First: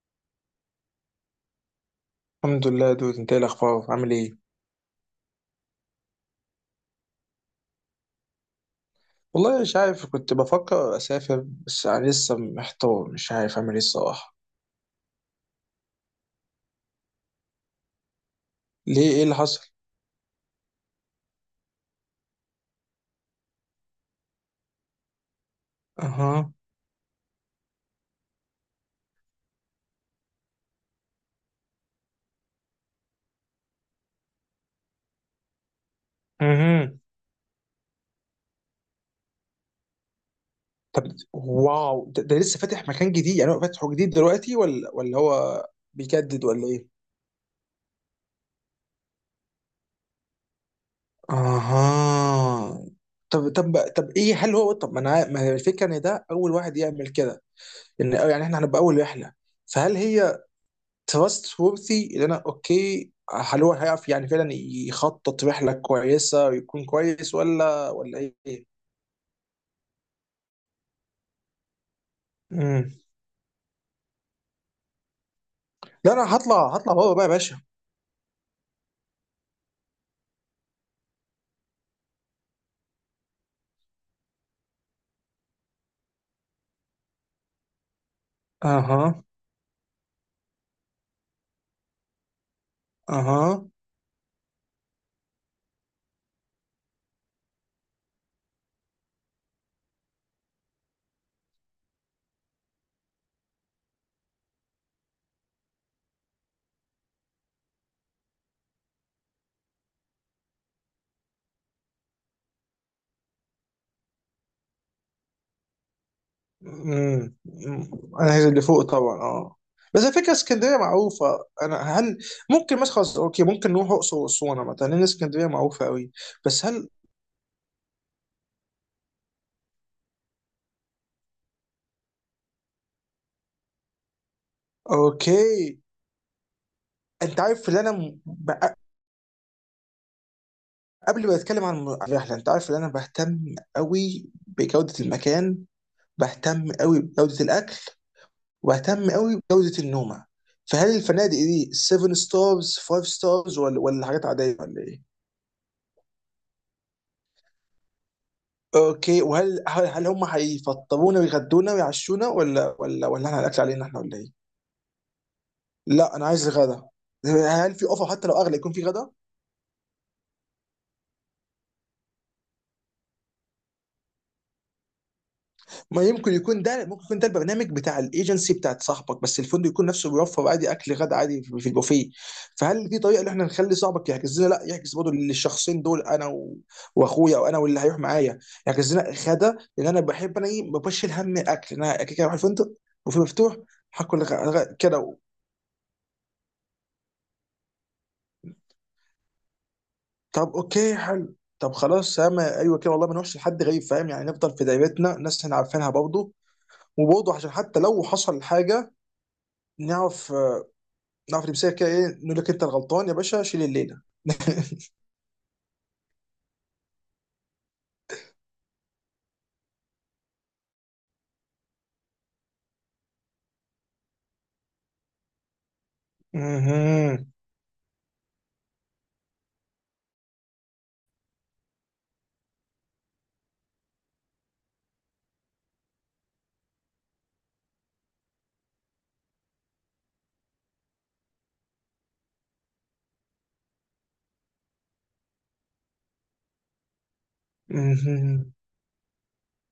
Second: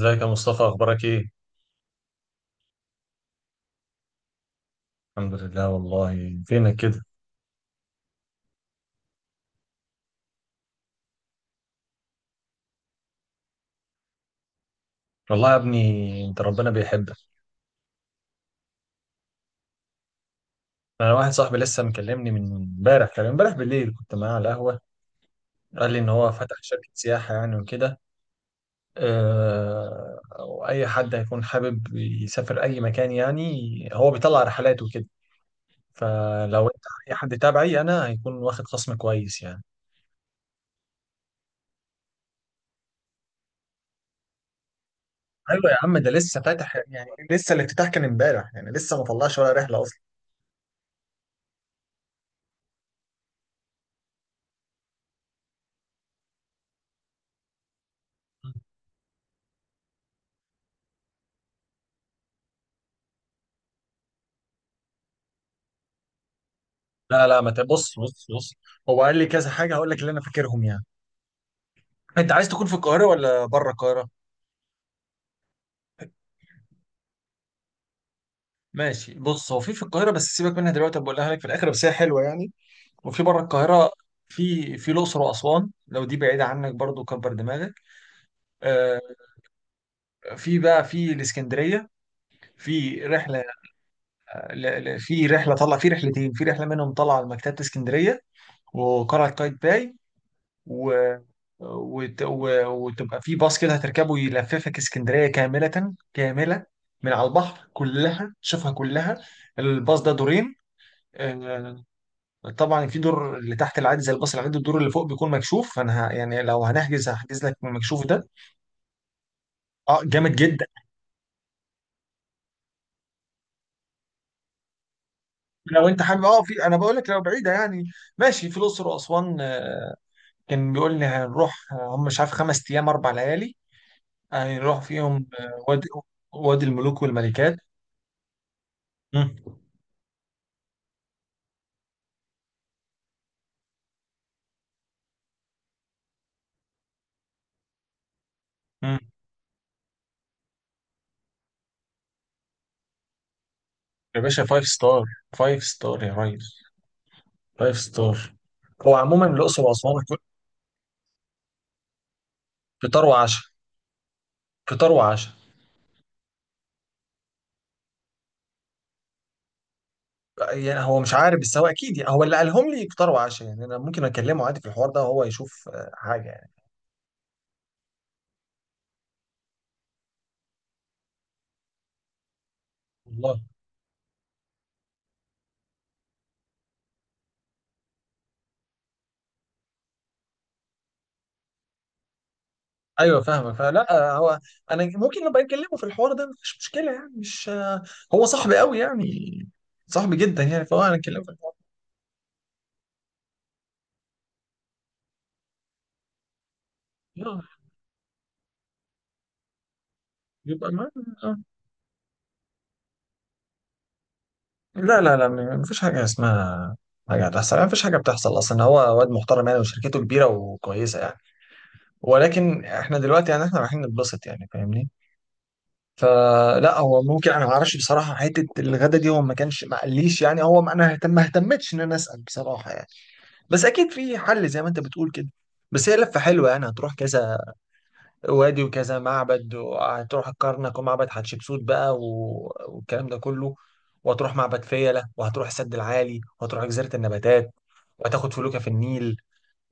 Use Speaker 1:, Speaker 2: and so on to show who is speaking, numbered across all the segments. Speaker 1: ازيك يا مصطفى؟ اخبارك ايه؟
Speaker 2: الحمد لله دود، انت ايه الاخبار عامل ايه؟
Speaker 1: الحمد لله. والله فينك كده؟
Speaker 2: والله مش عارف، كنت بفكر اسافر بس انا لسه محتار، مش عارف اعمل ايه الصراحه.
Speaker 1: والله يا ابني انت ربنا بيحبك.
Speaker 2: ليه، ايه اللي حصل؟
Speaker 1: انا واحد صاحبي لسه مكلمني من امبارح، كان امبارح بالليل كنت معاه على القهوه. قال لي ان هو
Speaker 2: اها.
Speaker 1: فتح شركه سياحه يعني وكده. واي حد هيكون حابب يسافر اي مكان يعني، هو بيطلع رحلات وكده. فلو انت
Speaker 2: اها.
Speaker 1: اي حد تابعي انا هيكون واخد خصم كويس يعني.
Speaker 2: طب واو، ده لسه فاتح مكان جديد؟ يعني هو فاتحه جديد دلوقتي ولا هو
Speaker 1: ايوه يا عم، ده لسه
Speaker 2: بيجدد ولا
Speaker 1: فاتح
Speaker 2: ايه؟
Speaker 1: يعني، لسه الافتتاح كان امبارح يعني، لسه ما طلعش ولا رحله اصلا.
Speaker 2: اها. طب ايه، هل هو طب ما انا ما هي الفكره ان ده اول واحد يعمل كده، ان يعني احنا هنبقى اول رحله، فهل هي تراست وورثي؟ اللي انا اوكي، هل هو هيعرف يعني فعلا يخطط رحله كويسه ويكون
Speaker 1: لا
Speaker 2: كويس
Speaker 1: لا، ما ت-
Speaker 2: ولا
Speaker 1: بص
Speaker 2: ولا
Speaker 1: بص.
Speaker 2: ايه؟
Speaker 1: هو قال لي كذا حاجه، هقول لك اللي انا فاكرهم يعني. انت عايز تكون في
Speaker 2: امم
Speaker 1: القاهره ولا بره القاهره؟
Speaker 2: لا انا هطلع، هطلع بابا بقى يا باشا.
Speaker 1: ماشي، بص، هو في القاهره بس سيبك منها دلوقتي، بقولها لك في الاخر، بس هي حلوه يعني. وفي بره القاهره، في الاقصر واسوان. لو دي بعيده عنك برضو كبر دماغك. آه.
Speaker 2: اها.
Speaker 1: في بقى في الاسكندريه، في رحله.
Speaker 2: اها.
Speaker 1: في رحله، طلع في رحلتين، في رحله منهم طلع على مكتبه اسكندريه وقلعه قايتباي و... وتبقى في باص كده هتركبه، يلففك اسكندرية كاملة كاملة من على البحر، كلها شوفها كلها. الباص ده دورين. آه، طبعا في دور اللي تحت العادي زي الباص العادي، الدور اللي فوق بيكون مكشوف، فانا يعني لو هنحجز
Speaker 2: امم
Speaker 1: هحجز لك من المكشوف ده.
Speaker 2: انا عايز اللي فوق طبعا، اه.
Speaker 1: اه
Speaker 2: بس على فكره
Speaker 1: جامد جدا.
Speaker 2: اسكندريه معروفه، انا هل ممكن مثلا خلاص، اوكي ممكن نروح اقصر واسوان مثلا، لان اسكندريه معروفه
Speaker 1: لو انت
Speaker 2: قوي.
Speaker 1: حابب اه، في
Speaker 2: بس
Speaker 1: انا
Speaker 2: هل
Speaker 1: بقول لك لو بعيده يعني، ماشي. في الاقصر واسوان، كان بيقول لي هنروح، هم مش عارف 5 ايام 4 ليالي هنروح فيهم،
Speaker 2: اوكي،
Speaker 1: وادي، وادي الملوك
Speaker 2: انت
Speaker 1: والملكات.
Speaker 2: عارف اللي انا،
Speaker 1: مم.
Speaker 2: قبل ما اتكلم عن الرحله، انت عارف ان انا بهتم قوي بجوده المكان، بهتم قوي بجوده الاكل،
Speaker 1: مم.
Speaker 2: وبهتم قوي بجوده النومه. فهل الفنادق دي 7 ستارز، 5 ستارز ولا
Speaker 1: يا
Speaker 2: حاجات
Speaker 1: باشا
Speaker 2: عاديه
Speaker 1: فايف
Speaker 2: ولا ايه؟
Speaker 1: ستار، فايف ستار يا ريس، فايف ستار. هو
Speaker 2: اوكي،
Speaker 1: عموما الاقصر
Speaker 2: وهل هل,
Speaker 1: واسوان
Speaker 2: هل هم هيفطرونا ويغدونا ويعشونا ولا
Speaker 1: فطار
Speaker 2: ولا ولا احنا
Speaker 1: وعشاء،
Speaker 2: الاكل علينا احنا ولا ايه؟
Speaker 1: فطار وعشاء.
Speaker 2: لا انا عايز غدا، هل في اوفر حتى لو اغلى يكون في غدا؟
Speaker 1: يعني هو مش عارف بس هو اكيد، يعني هو اللي قالهم لي فطار وعشاء يعني، انا ممكن اكلمه عادي في الحوار ده وهو يشوف
Speaker 2: ما
Speaker 1: حاجه
Speaker 2: يمكن
Speaker 1: يعني.
Speaker 2: يكون ده، ممكن يكون ده البرنامج بتاع الايجنسي بتاعت صاحبك، بس الفندق يكون نفسه بيوفر عادي اكل غدا عادي في البوفيه. فهل في طريقه ان
Speaker 1: والله
Speaker 2: احنا نخلي صاحبك يحجز لنا، لا يحجز برضه للشخصين دول، انا و... واخويا، او انا واللي هيروح معايا، يحجز لنا غدا، لان انا بحب، انا ايه، ما بشيل هم الاكل، انا كده كده هروح الفندق وفي
Speaker 1: ايوه فاهمك.
Speaker 2: مفتوح
Speaker 1: فلا،
Speaker 2: هاكل
Speaker 1: هو انا
Speaker 2: كده و...
Speaker 1: ممكن ابقى اكلمه في الحوار ده مفيش مشكله يعني، مش آه، هو صاحبي قوي يعني، صاحبي جدا
Speaker 2: طب
Speaker 1: يعني، فهو انا
Speaker 2: اوكي
Speaker 1: اكلمه في
Speaker 2: حلو.
Speaker 1: الحوار
Speaker 2: طب خلاص ياما ايوه كده والله، ما نروحش لحد غريب، فاهم يعني، نفضل في دايرتنا ناس احنا عارفينها برضه،
Speaker 1: ده.
Speaker 2: وبرضه عشان حتى لو حصل حاجه نعرف،
Speaker 1: يبقى معانا.
Speaker 2: نعرف نمسكها كده، ايه، نقول لك انت الغلطان يا باشا، شيل الليله.
Speaker 1: لا لا لا، مفيش حاجة اسمها حاجة هتحصل يعني، مفيش حاجة بتحصل أصلا. هو واد محترم يعني، وشركته كبيرة وكويسة يعني، ولكن إحنا دلوقتي يعني إحنا رايحين نتبسط يعني فاهمني. فلا هو
Speaker 2: مهم.
Speaker 1: ممكن، أنا معرفش بصراحة حتة الغدا دي، هو ما كانش ما قاليش يعني، هو ما أنا اهتم، ما اهتمتش إن أنا أسأل بصراحة يعني. بس أكيد في حل زي ما أنت بتقول كده. بس هي لفة حلوة يعني، هتروح كذا وادي وكذا معبد، وهتروح الكرنك ومعبد حتشبسوت بقى والكلام ده كله، وهتروح معبد فيلة وهتروح السد العالي وهتروح جزيرة النباتات، وهتاخد
Speaker 2: مهم.
Speaker 1: فلوكة في النيل،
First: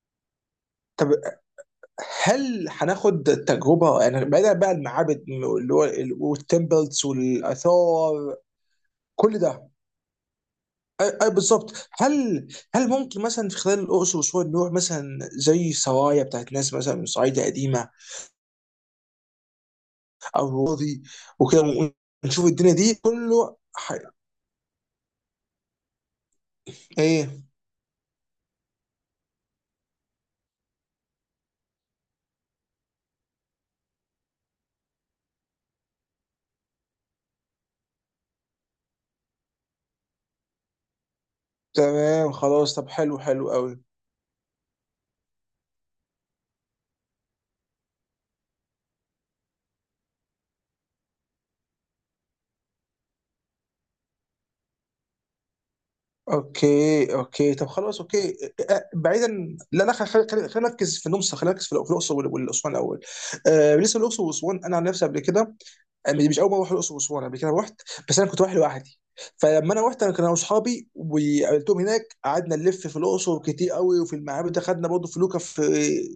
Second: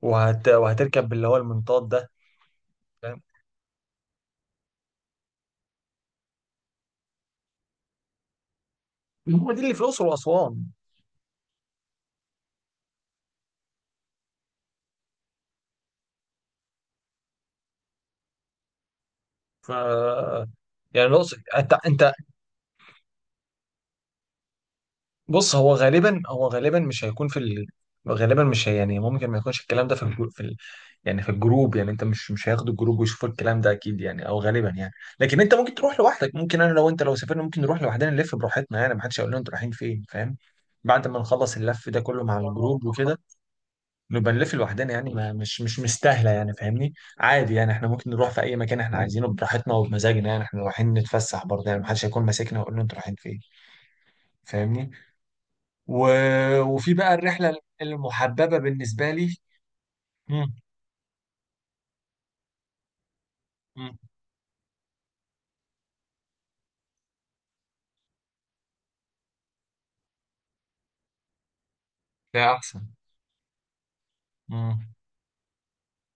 Speaker 2: طب
Speaker 1: وهتركب اللي هو المنطاد ده.
Speaker 2: هل
Speaker 1: فاهم؟
Speaker 2: هناخد تجربه يعني، بعيدا بقى المعابد اللي هو والتمبلز والاثار، كل
Speaker 1: هو دي
Speaker 2: ده؟
Speaker 1: اللي في الأقصر وأسوان.
Speaker 2: اي أي بالظبط. هل، هل ممكن مثلا في خلال الاقصر واسوان نروح مثلا زي سرايا بتاعت ناس مثلا من صعيدة قديمه،
Speaker 1: ف
Speaker 2: او راضي
Speaker 1: يعني الأقصر،
Speaker 2: وكده،
Speaker 1: أنت
Speaker 2: ونشوف الدنيا دي كله ح...
Speaker 1: بص، هو غالبا مش هيكون في
Speaker 2: ايه.
Speaker 1: غالبا مش هي... يعني ممكن ما يكونش الكلام ده في يعني في الجروب يعني، انت مش هياخدوا الجروب ويشوفوا الكلام ده اكيد يعني، او غالبا يعني. لكن انت ممكن تروح لوحدك، ممكن انا لو انت لو سافرنا ممكن نروح لوحدنا، نلف براحتنا يعني، محدش هيقول لنا انتوا رايحين فين، فاهم؟ بعد ما نخلص اللف ده كله
Speaker 2: تمام
Speaker 1: مع
Speaker 2: خلاص،
Speaker 1: الجروب
Speaker 2: طب
Speaker 1: وكده
Speaker 2: حلو حلو قوي.
Speaker 1: نبقى نلف لوحدنا يعني، ما مش مش مستاهله يعني، فاهمني؟ عادي يعني، احنا ممكن نروح في اي مكان احنا عايزينه براحتنا وبمزاجنا يعني، احنا رايحين نتفسح برضه يعني، محدش هيكون ماسكنا ويقول لنا انتوا رايحين فين. فاهمني؟ و... وفي
Speaker 2: اوكي
Speaker 1: بقى
Speaker 2: اوكي
Speaker 1: الرحله
Speaker 2: طب خلاص اوكي.
Speaker 1: المحببه
Speaker 2: آه،
Speaker 1: بالنسبه
Speaker 2: بعيدا.
Speaker 1: لي.
Speaker 2: لا لا،
Speaker 1: مم.
Speaker 2: خلينا نركز في النمسا، خلينا نركز في في الاقصر والاسوان الاول. آه،
Speaker 1: مم.
Speaker 2: بالنسبه للاقصر واسوان انا عن نفسي قبل كده، آه، مش اول مره اروح الاقصر واسوان، قبل كده رحت بس انا كنت رايح لوحدي، فلما انا رحت، انا كان انا واصحابي وقابلتهم هناك،
Speaker 1: ده
Speaker 2: قعدنا
Speaker 1: احسن.
Speaker 2: نلف في الاقصر كتير قوي وفي المعابد، خدنا برضه فلوكه في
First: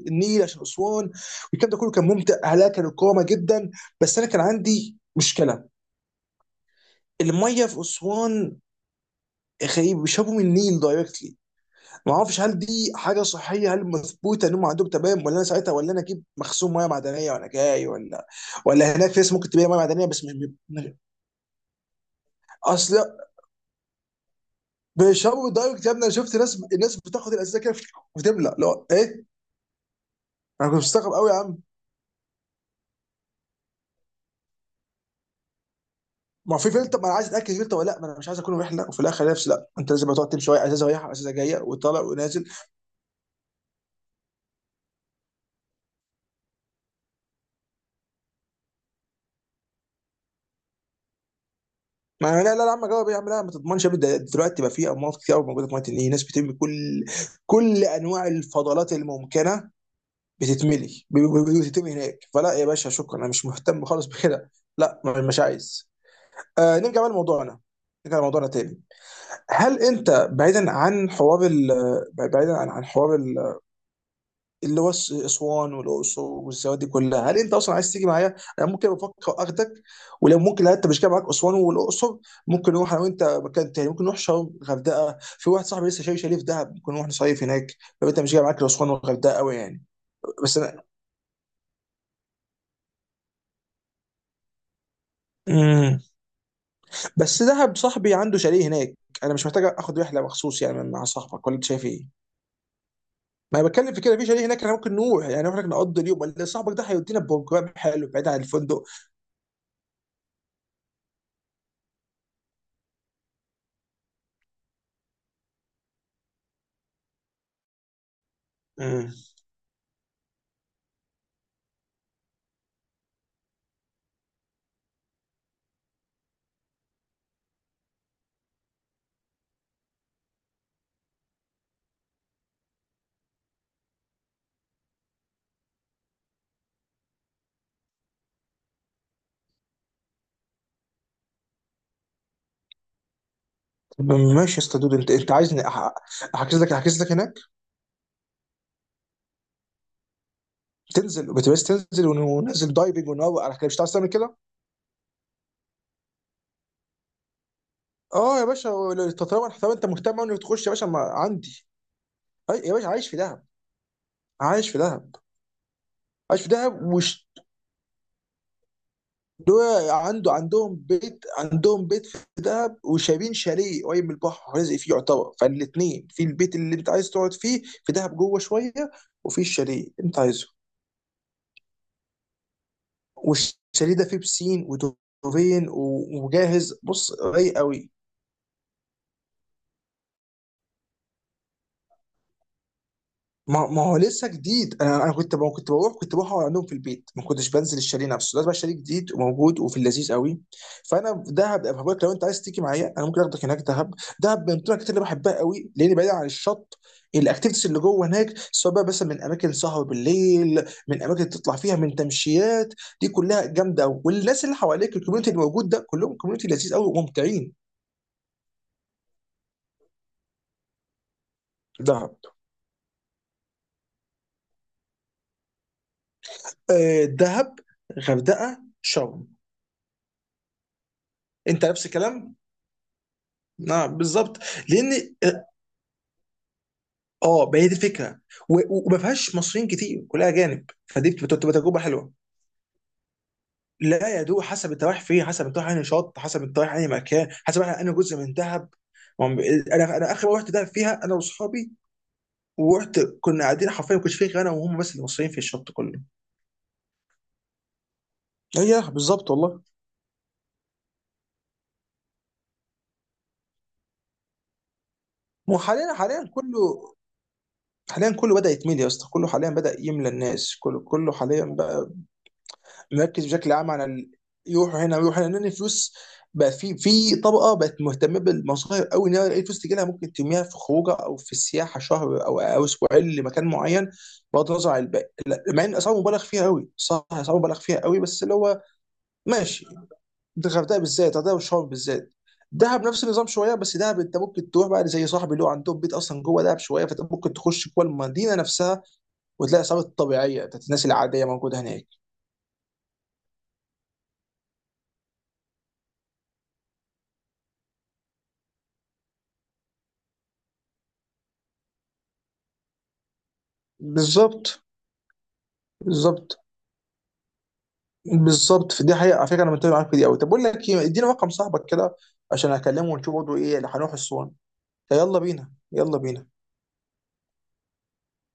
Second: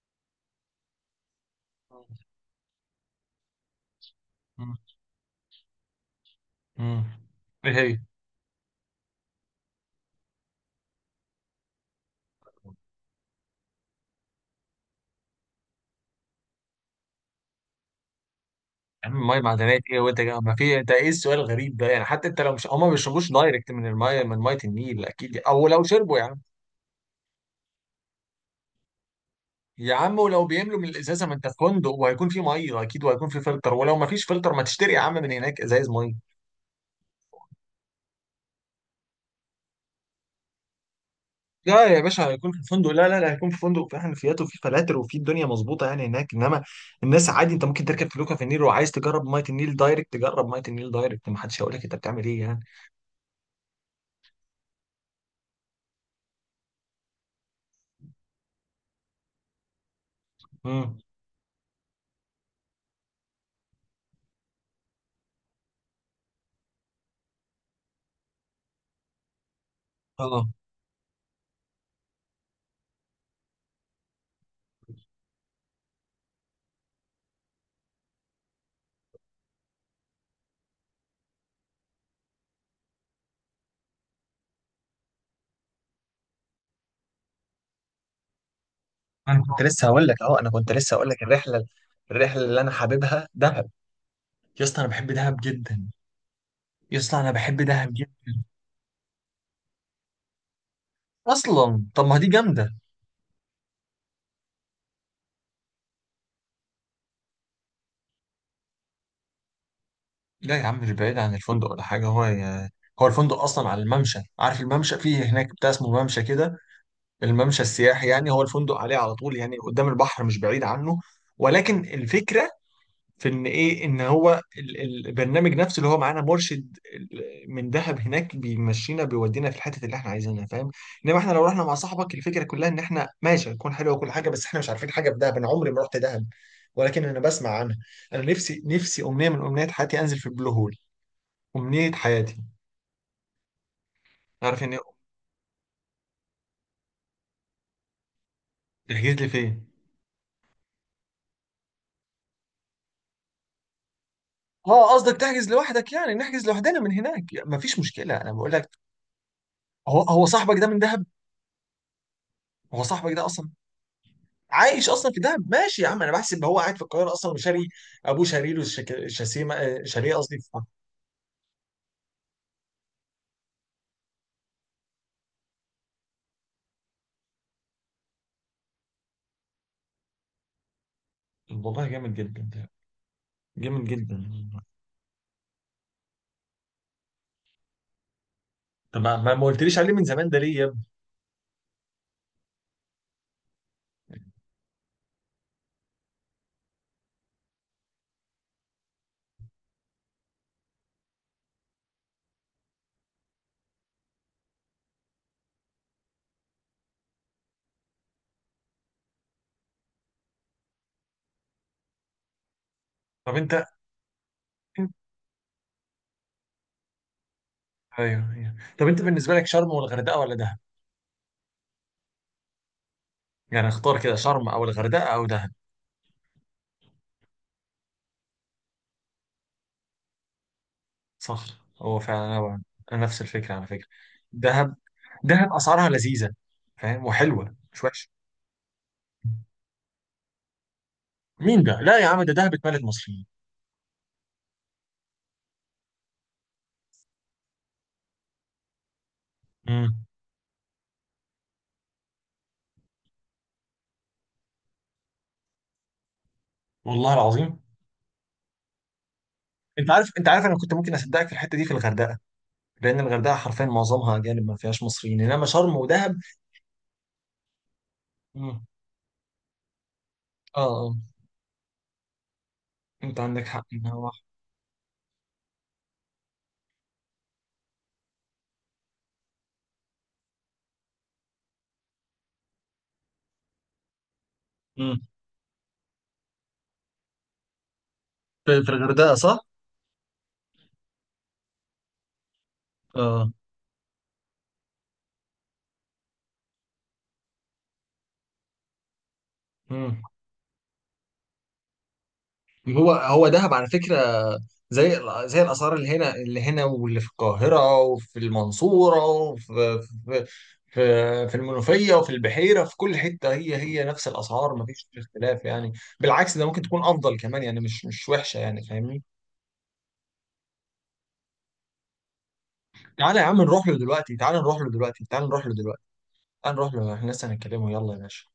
Speaker 2: النيل عشان اسوان، والكلام ده كله كان ممتع، اهلها كانوا كرامه جدا. بس انا كان
Speaker 1: مم.
Speaker 2: عندي مشكله،
Speaker 1: مم.
Speaker 2: الميه
Speaker 1: ايه
Speaker 2: في
Speaker 1: هي؟
Speaker 2: اسوان غريب، بيشربوا من النيل دايركتلي. ما اعرفش هل دي حاجه صحيه، هل مثبوته ان هم عندهم تمام، ولا انا ساعتها ولا انا اجيب مخزون ميه معدنيه وانا جاي، ولا ولا
Speaker 1: يا
Speaker 2: هناك في
Speaker 1: عم
Speaker 2: ناس
Speaker 1: ميه
Speaker 2: ممكن تبيع ميه
Speaker 1: معدنيه ايه
Speaker 2: معدنيه
Speaker 1: وانت
Speaker 2: بس مش،
Speaker 1: جاي؟ ما في، انت
Speaker 2: مش-
Speaker 1: ايه السؤال الغريب ده يعني؟ حتى انت لو مش، هما ما
Speaker 2: اصل
Speaker 1: بيشربوش دايركت من الميه، من ميه النيل اكيد،
Speaker 2: بيشربوا
Speaker 1: او لو
Speaker 2: دايركت يا ابني، انا
Speaker 1: شربوا يا
Speaker 2: شفت
Speaker 1: عم.
Speaker 2: ناس، الناس بتاخد الازازه كده وتملى، لا ايه.
Speaker 1: يا عم ولو
Speaker 2: انا كنت
Speaker 1: بيملوا من
Speaker 2: مستغرب
Speaker 1: الازازه،
Speaker 2: قوي
Speaker 1: ما
Speaker 2: يا
Speaker 1: انت في
Speaker 2: عم.
Speaker 1: فندق وهيكون في ميه اكيد، وهيكون في فلتر، ولو ما فيش فلتر ما تشتري يا عم من هناك ازايز ميه.
Speaker 2: ما هو في فلتر، ما انا عايز اتاكد فلتر ولا لا، ما انا مش عايز اكون رحله وفي الاخر نفسي، لا انت لازم تقعد تمشي شويه ازازه رايحه ازازه جايه
Speaker 1: لا
Speaker 2: وطالع
Speaker 1: يا باشا،
Speaker 2: ونازل.
Speaker 1: هيكون في الفندق، لا لا لا، هيكون في فندق في حنفيات وفي فلاتر وفي الدنيا مظبوطه يعني هناك. انما الناس عادي، انت ممكن تركب فلوكه في النيل وعايز تجرب ميه النيل دايركت، تجرب ميه النيل دايركت، ما حدش هيقول لك انت بتعمل
Speaker 2: ما
Speaker 1: ايه
Speaker 2: لا لا
Speaker 1: يعني.
Speaker 2: لا يا عم، جاوب يا عم، لا ما تضمنش يا ابني، ده دلوقتي بقى في امراض كتير قوي موجوده في ميه النيل، ناس بترمي كل كل انواع الفضلات الممكنه،
Speaker 1: امم.
Speaker 2: بتتملي بتتم هناك، فلا يا باشا شكرا، انا مش مهتم خالص بكده. لا مش عايز. آه نرجع بقى لموضوعنا، نرجع لموضوعنا تاني. هل انت
Speaker 1: اه.
Speaker 2: بعيدا عن حوار ال، بعيدا عن حوار اللي هو اسوان والاقصر والسواد دي كلها، هل انت اصلا عايز تيجي معايا؟ انا ممكن بفكر اخدك، ولو ممكن لا انت مش جاي معاك اسوان والاقصر، ممكن نروح انا وانت مكان تاني، ممكن نروح شرم غردقه، في واحد صاحبي لسه شايف شاليه في دهب، ممكن نروح نصيف هناك لو انت مش جاي معاك الاسوان والغردقه
Speaker 1: انا
Speaker 2: قوي
Speaker 1: كنت
Speaker 2: يعني.
Speaker 1: لسه هقول لك اهو، انا
Speaker 2: بس
Speaker 1: كنت
Speaker 2: انا.
Speaker 1: لسه هقول لك الرحله، الرحله اللي انا حاببها دهب. يا اسطى انا بحب دهب جدا،
Speaker 2: مم.
Speaker 1: يا اسطى انا
Speaker 2: بس
Speaker 1: بحب
Speaker 2: دهب
Speaker 1: دهب
Speaker 2: صاحبي عنده
Speaker 1: جدا.
Speaker 2: شاليه هناك، انا مش محتاج اخد رحله مخصوص يعني مع صاحبك، ولا انت
Speaker 1: اصلا
Speaker 2: شايف
Speaker 1: طب ما
Speaker 2: ايه؟
Speaker 1: دي جامده.
Speaker 2: ما انا بتكلم في كده، في شاليه هناك احنا ممكن نروح يعني، نروح هناك نقضي اليوم، ولا صاحبك ده هيودينا بروجرام حلو بعيد عن الفندق؟
Speaker 1: لا يا عم مش بعيد عن الفندق ولا حاجه. هو الفندق اصلا على الممشى، عارف الممشى فيه هناك بتاع اسمه ممشى كده، الممشى السياحي يعني، هو الفندق عليه
Speaker 2: امم.
Speaker 1: على طول يعني، قدام البحر مش بعيد عنه. ولكن الفكره في ان ايه، ان هو البرنامج نفسه اللي هو معانا مرشد من دهب هناك بيمشينا، بيودينا في الحته اللي احنا عايزينها، فاهم؟ انما احنا لو رحنا مع صاحبك الفكره كلها ان احنا ماشي، هتكون حلوه وكل حاجه، بس احنا مش عارفين حاجه في دهب، انا عمري ما رحت دهب، ولكن انا بسمع عنها. انا نفسي، نفسي امنيه من امنيات حياتي انزل في البلو هول، امنيه حياتي.
Speaker 2: طب ماشي يا
Speaker 1: عارف ان.
Speaker 2: اسطى دود، انت انت عايزني احجز لك، احجز لك هناك،
Speaker 1: تحجز لي فين؟
Speaker 2: تنزل بتبس، تنزل وننزل دايفنج ونروق على كده، مش هتعرف تعمل كده؟
Speaker 1: اه قصدك تحجز لوحدك يعني، نحجز لوحدنا من هناك يعني، مفيش مشكله انا
Speaker 2: اه يا
Speaker 1: بقول لك.
Speaker 2: باشا، طب طب انت
Speaker 1: هو
Speaker 2: مهتم
Speaker 1: هو
Speaker 2: أوي انك
Speaker 1: صاحبك
Speaker 2: تخش
Speaker 1: ده
Speaker 2: يا
Speaker 1: من
Speaker 2: باشا، ما
Speaker 1: دهب؟
Speaker 2: عندي. يا
Speaker 1: هو
Speaker 2: باشا عايش
Speaker 1: صاحبك
Speaker 2: في
Speaker 1: ده
Speaker 2: دهب،
Speaker 1: اصلا
Speaker 2: عايش في
Speaker 1: عايش اصلا
Speaker 2: دهب،
Speaker 1: في دهب؟ ماشي يا عم، انا
Speaker 2: عايش
Speaker 1: بحسب
Speaker 2: في
Speaker 1: هو قاعد في
Speaker 2: دهب،
Speaker 1: القاهره اصلا وشاري. ابوه شاري له شك- شاسيمه آه،
Speaker 2: دول
Speaker 1: شاليه،
Speaker 2: عنده،
Speaker 1: قصدي، في.
Speaker 2: عندهم بيت، عندهم بيت في دهب، وشارين شاليه قريب من البحر، رازق فيه يعتبر، فالاثنين في البيت اللي انت عايز تقعد فيه في دهب جوه شويه، وفي الشاليه اللي انت عايزه.
Speaker 1: والله جامد جدا ده، جامد
Speaker 2: والشاليه ده فيه
Speaker 1: جدا.
Speaker 2: بسين ودوفين وجاهز، بص رايق قوي.
Speaker 1: طب ما قلتليش عليه من زمان ده ليه يا ابني؟
Speaker 2: ما هو لسه جديد، انا كنت ما كنت بروح، كنت بروح اقعد عندهم في البيت، ما كنتش بنزل الشاليه نفسه، ده بقى شاليه جديد وموجود وفي اللذيذ قوي. فانا في دهب أبقى بقولك، لو انت عايز تيجي معايا انا ممكن اخدك هناك دهب. دهب من الاماكن اللي بحبها قوي، لان بعيد عن الشط، الاكتيفيتيز اللي جوه هناك، سواء بقى مثلا من اماكن سهر بالليل، من اماكن تطلع فيها، من تمشيات، دي
Speaker 1: طب
Speaker 2: كلها
Speaker 1: انت.
Speaker 2: جامده قوي. والناس اللي حواليك الكوميونتي اللي موجود ده، كلهم كوميونتي لذيذ قوي وممتعين.
Speaker 1: ايوه ايوه، طب انت بالنسبه لك شرم والغردقه ولا دهب؟
Speaker 2: دهب.
Speaker 1: يعني اختار كده، شرم او الغردقه او دهب.
Speaker 2: آه، دهب. غردقه شرم.
Speaker 1: صح.
Speaker 2: انت نفس
Speaker 1: هو فعلا
Speaker 2: الكلام.
Speaker 1: هو انا نفس الفكره على فكره،
Speaker 2: نعم بالظبط.
Speaker 1: دهب.
Speaker 2: لان اه.
Speaker 1: دهب اسعارها لذيذه، فاهم؟
Speaker 2: آه،
Speaker 1: وحلوه
Speaker 2: ما هي دي
Speaker 1: مش وحشه.
Speaker 2: الفكره، وما فيهاش مصريين كتير، كلها اجانب، فدي بتبقى
Speaker 1: مين
Speaker 2: تجربه
Speaker 1: ده؟ لا يا
Speaker 2: حلوه.
Speaker 1: عم ده دهب اتملت مصريين.
Speaker 2: لا يا دوب، حسب انت رايح فين، حسب انت رايح انهي شط، حسب انت رايح انهي مكان، حسب. انا انا جزء من دهب، ما هم- انا،
Speaker 1: امم.
Speaker 2: انا اخر مره رحت دهب فيها انا واصحابي، ورحت كنا قاعدين حرفيا، ما كنتش فيه غير انا وهم بس اللي مصريين في الشط كله.
Speaker 1: والله العظيم.
Speaker 2: ايوه بالظبط والله.
Speaker 1: انت عارف انا كنت ممكن اصدقك في الحته دي في الغردقه، لان الغردقه حرفيا معظمها اجانب ما فيهاش مصريين، انما شرم
Speaker 2: وحاليا، حاليا
Speaker 1: ودهب.
Speaker 2: حاليا كله، حاليا كله بدأ
Speaker 1: مم.
Speaker 2: يتملي يا اسطى، كله حاليا بدأ يملى، الناس
Speaker 1: اه.
Speaker 2: كله،
Speaker 1: اه.
Speaker 2: كله حاليا بقى.
Speaker 1: انت
Speaker 2: نركز
Speaker 1: عندك
Speaker 2: بشكل
Speaker 1: حق
Speaker 2: عام على
Speaker 1: ان هو.
Speaker 2: يروحوا هنا ويروحوا هنا، لان الفلوس بقى، في طبقه بقت مهتمه بالمصايف قوي، ان هي اي فلوس تجي لها ممكن ترميها في خروجه او في السياحه، شهر او اسبوعين لمكان معين، بغض النظر عن
Speaker 1: مم.
Speaker 2: الباقي. لا، مع ان اسعار مبالغ فيها قوي، صح، اسعار مبالغ فيها قوي، بس اللي هو
Speaker 1: في في الغردقه، صح؟
Speaker 2: ماشي، ده الغردقه بالذات، الغردقه والشرم بالذات. دهب نفس النظام
Speaker 1: اه.
Speaker 2: شويه، بس دهب انت ممكن تروح بقى زي صاحبي اللي هو عندهم بيت اصلا جوه دهب شويه، فانت ممكن تخش جوه المدينه نفسها، وتلاقي الاسعار
Speaker 1: مم.
Speaker 2: الطبيعيه بتاعت الناس العاديه موجوده هناك.
Speaker 1: هو هو دهب على فكره، زي، زي الاسعار اللي هنا، اللي هنا واللي في القاهره وفي المنصوره وفي في المنوفيه وفي البحيره، في كل حته هي هي نفس الاسعار،
Speaker 2: بالظبط
Speaker 1: ما فيش اختلاف يعني. بالعكس
Speaker 2: بالظبط
Speaker 1: ده ممكن تكون افضل كمان يعني، مش وحشه يعني،
Speaker 2: بالظبط. في دي
Speaker 1: فاهمني؟
Speaker 2: حقيقة، على فكرة أنا متفق معاك في دي أوي. طب بقول لك إيه، اديني رقم صاحبك كده عشان أكلمه، ونشوف
Speaker 1: تعالى يا
Speaker 2: برضه
Speaker 1: عم
Speaker 2: إيه
Speaker 1: نروح
Speaker 2: اللي
Speaker 1: له
Speaker 2: هنروح
Speaker 1: دلوقتي،
Speaker 2: الصون.
Speaker 1: تعالى نروح له دلوقتي،
Speaker 2: فيلا
Speaker 1: تعالى نروح
Speaker 2: بينا،
Speaker 1: له دلوقتي،
Speaker 2: يلا بينا.
Speaker 1: تعالى نروح له، احنا لسه هنتكلمه، يلا يا باشا.